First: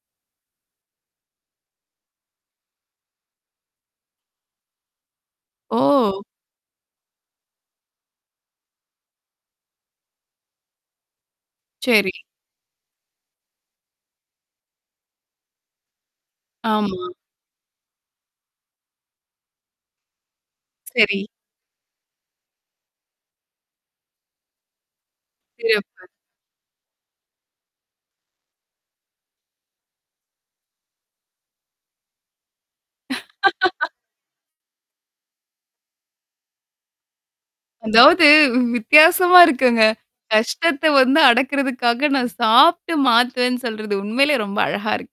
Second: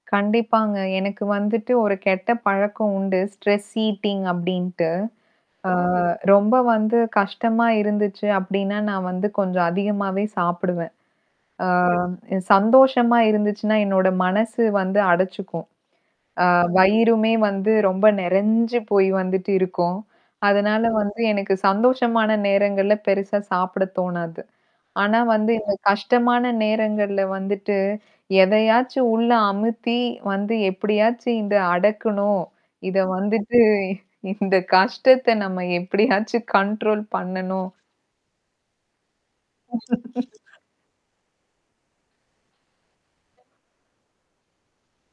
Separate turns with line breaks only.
கண்டிப்பாங்க எனக்கு வந்துட்டு ஒரு கெட்ட பழக்கம் உண்டு. ஸ்ட்ரெஸ் ஈட்டிங் அப்டின்ட்டு ஆ
ஓ!
ரொம்ப வந்து கஷ்டமா இருந்துச்சு அப்டின்னா, நான் வந்து கொஞ்சம் அதிகமாவே சாப்பிடுவேன். ஆ
சரி.
சந்தோஷமா இருந்துச்சுனா, என்னோட மனசு வந்து அடச்சுக்கும். ஆ
ஆமா.
வயிறுமே வந்து ரொம்ப நிறஞ்சு போய் வந்துட்டு இருக்கும். அதனால வந்து
சரி.
எனக்கு சந்தோஷமான நேரங்கள்ல பெரிசா சாப்பிட தோணாது. ஆனா வந்து
சரி,
இந்த
அப்பறம்
கஷ்டமான நேரங்கள்ல வந்துட்டு எதையாச்சும் உள்ள அமுத்தி வந்து எப்பிடியாச்சும் இத அடக்கணும். இத வந்துட்டு இந்த கஷ்டத்த நம்ம எப்பிடியாச்சும் கண்ட்ரோல் பண்ணனும்.
அதாவது வி வித்தியாசமா இருக்குங்க. கஷ்டத்த வந்து அடக்குறதுக்காக நான் சாப்ட்டு மாத்துவேன்னு சொல்றது உண்மையிலே ரொம்ப அழகா இருக்கு.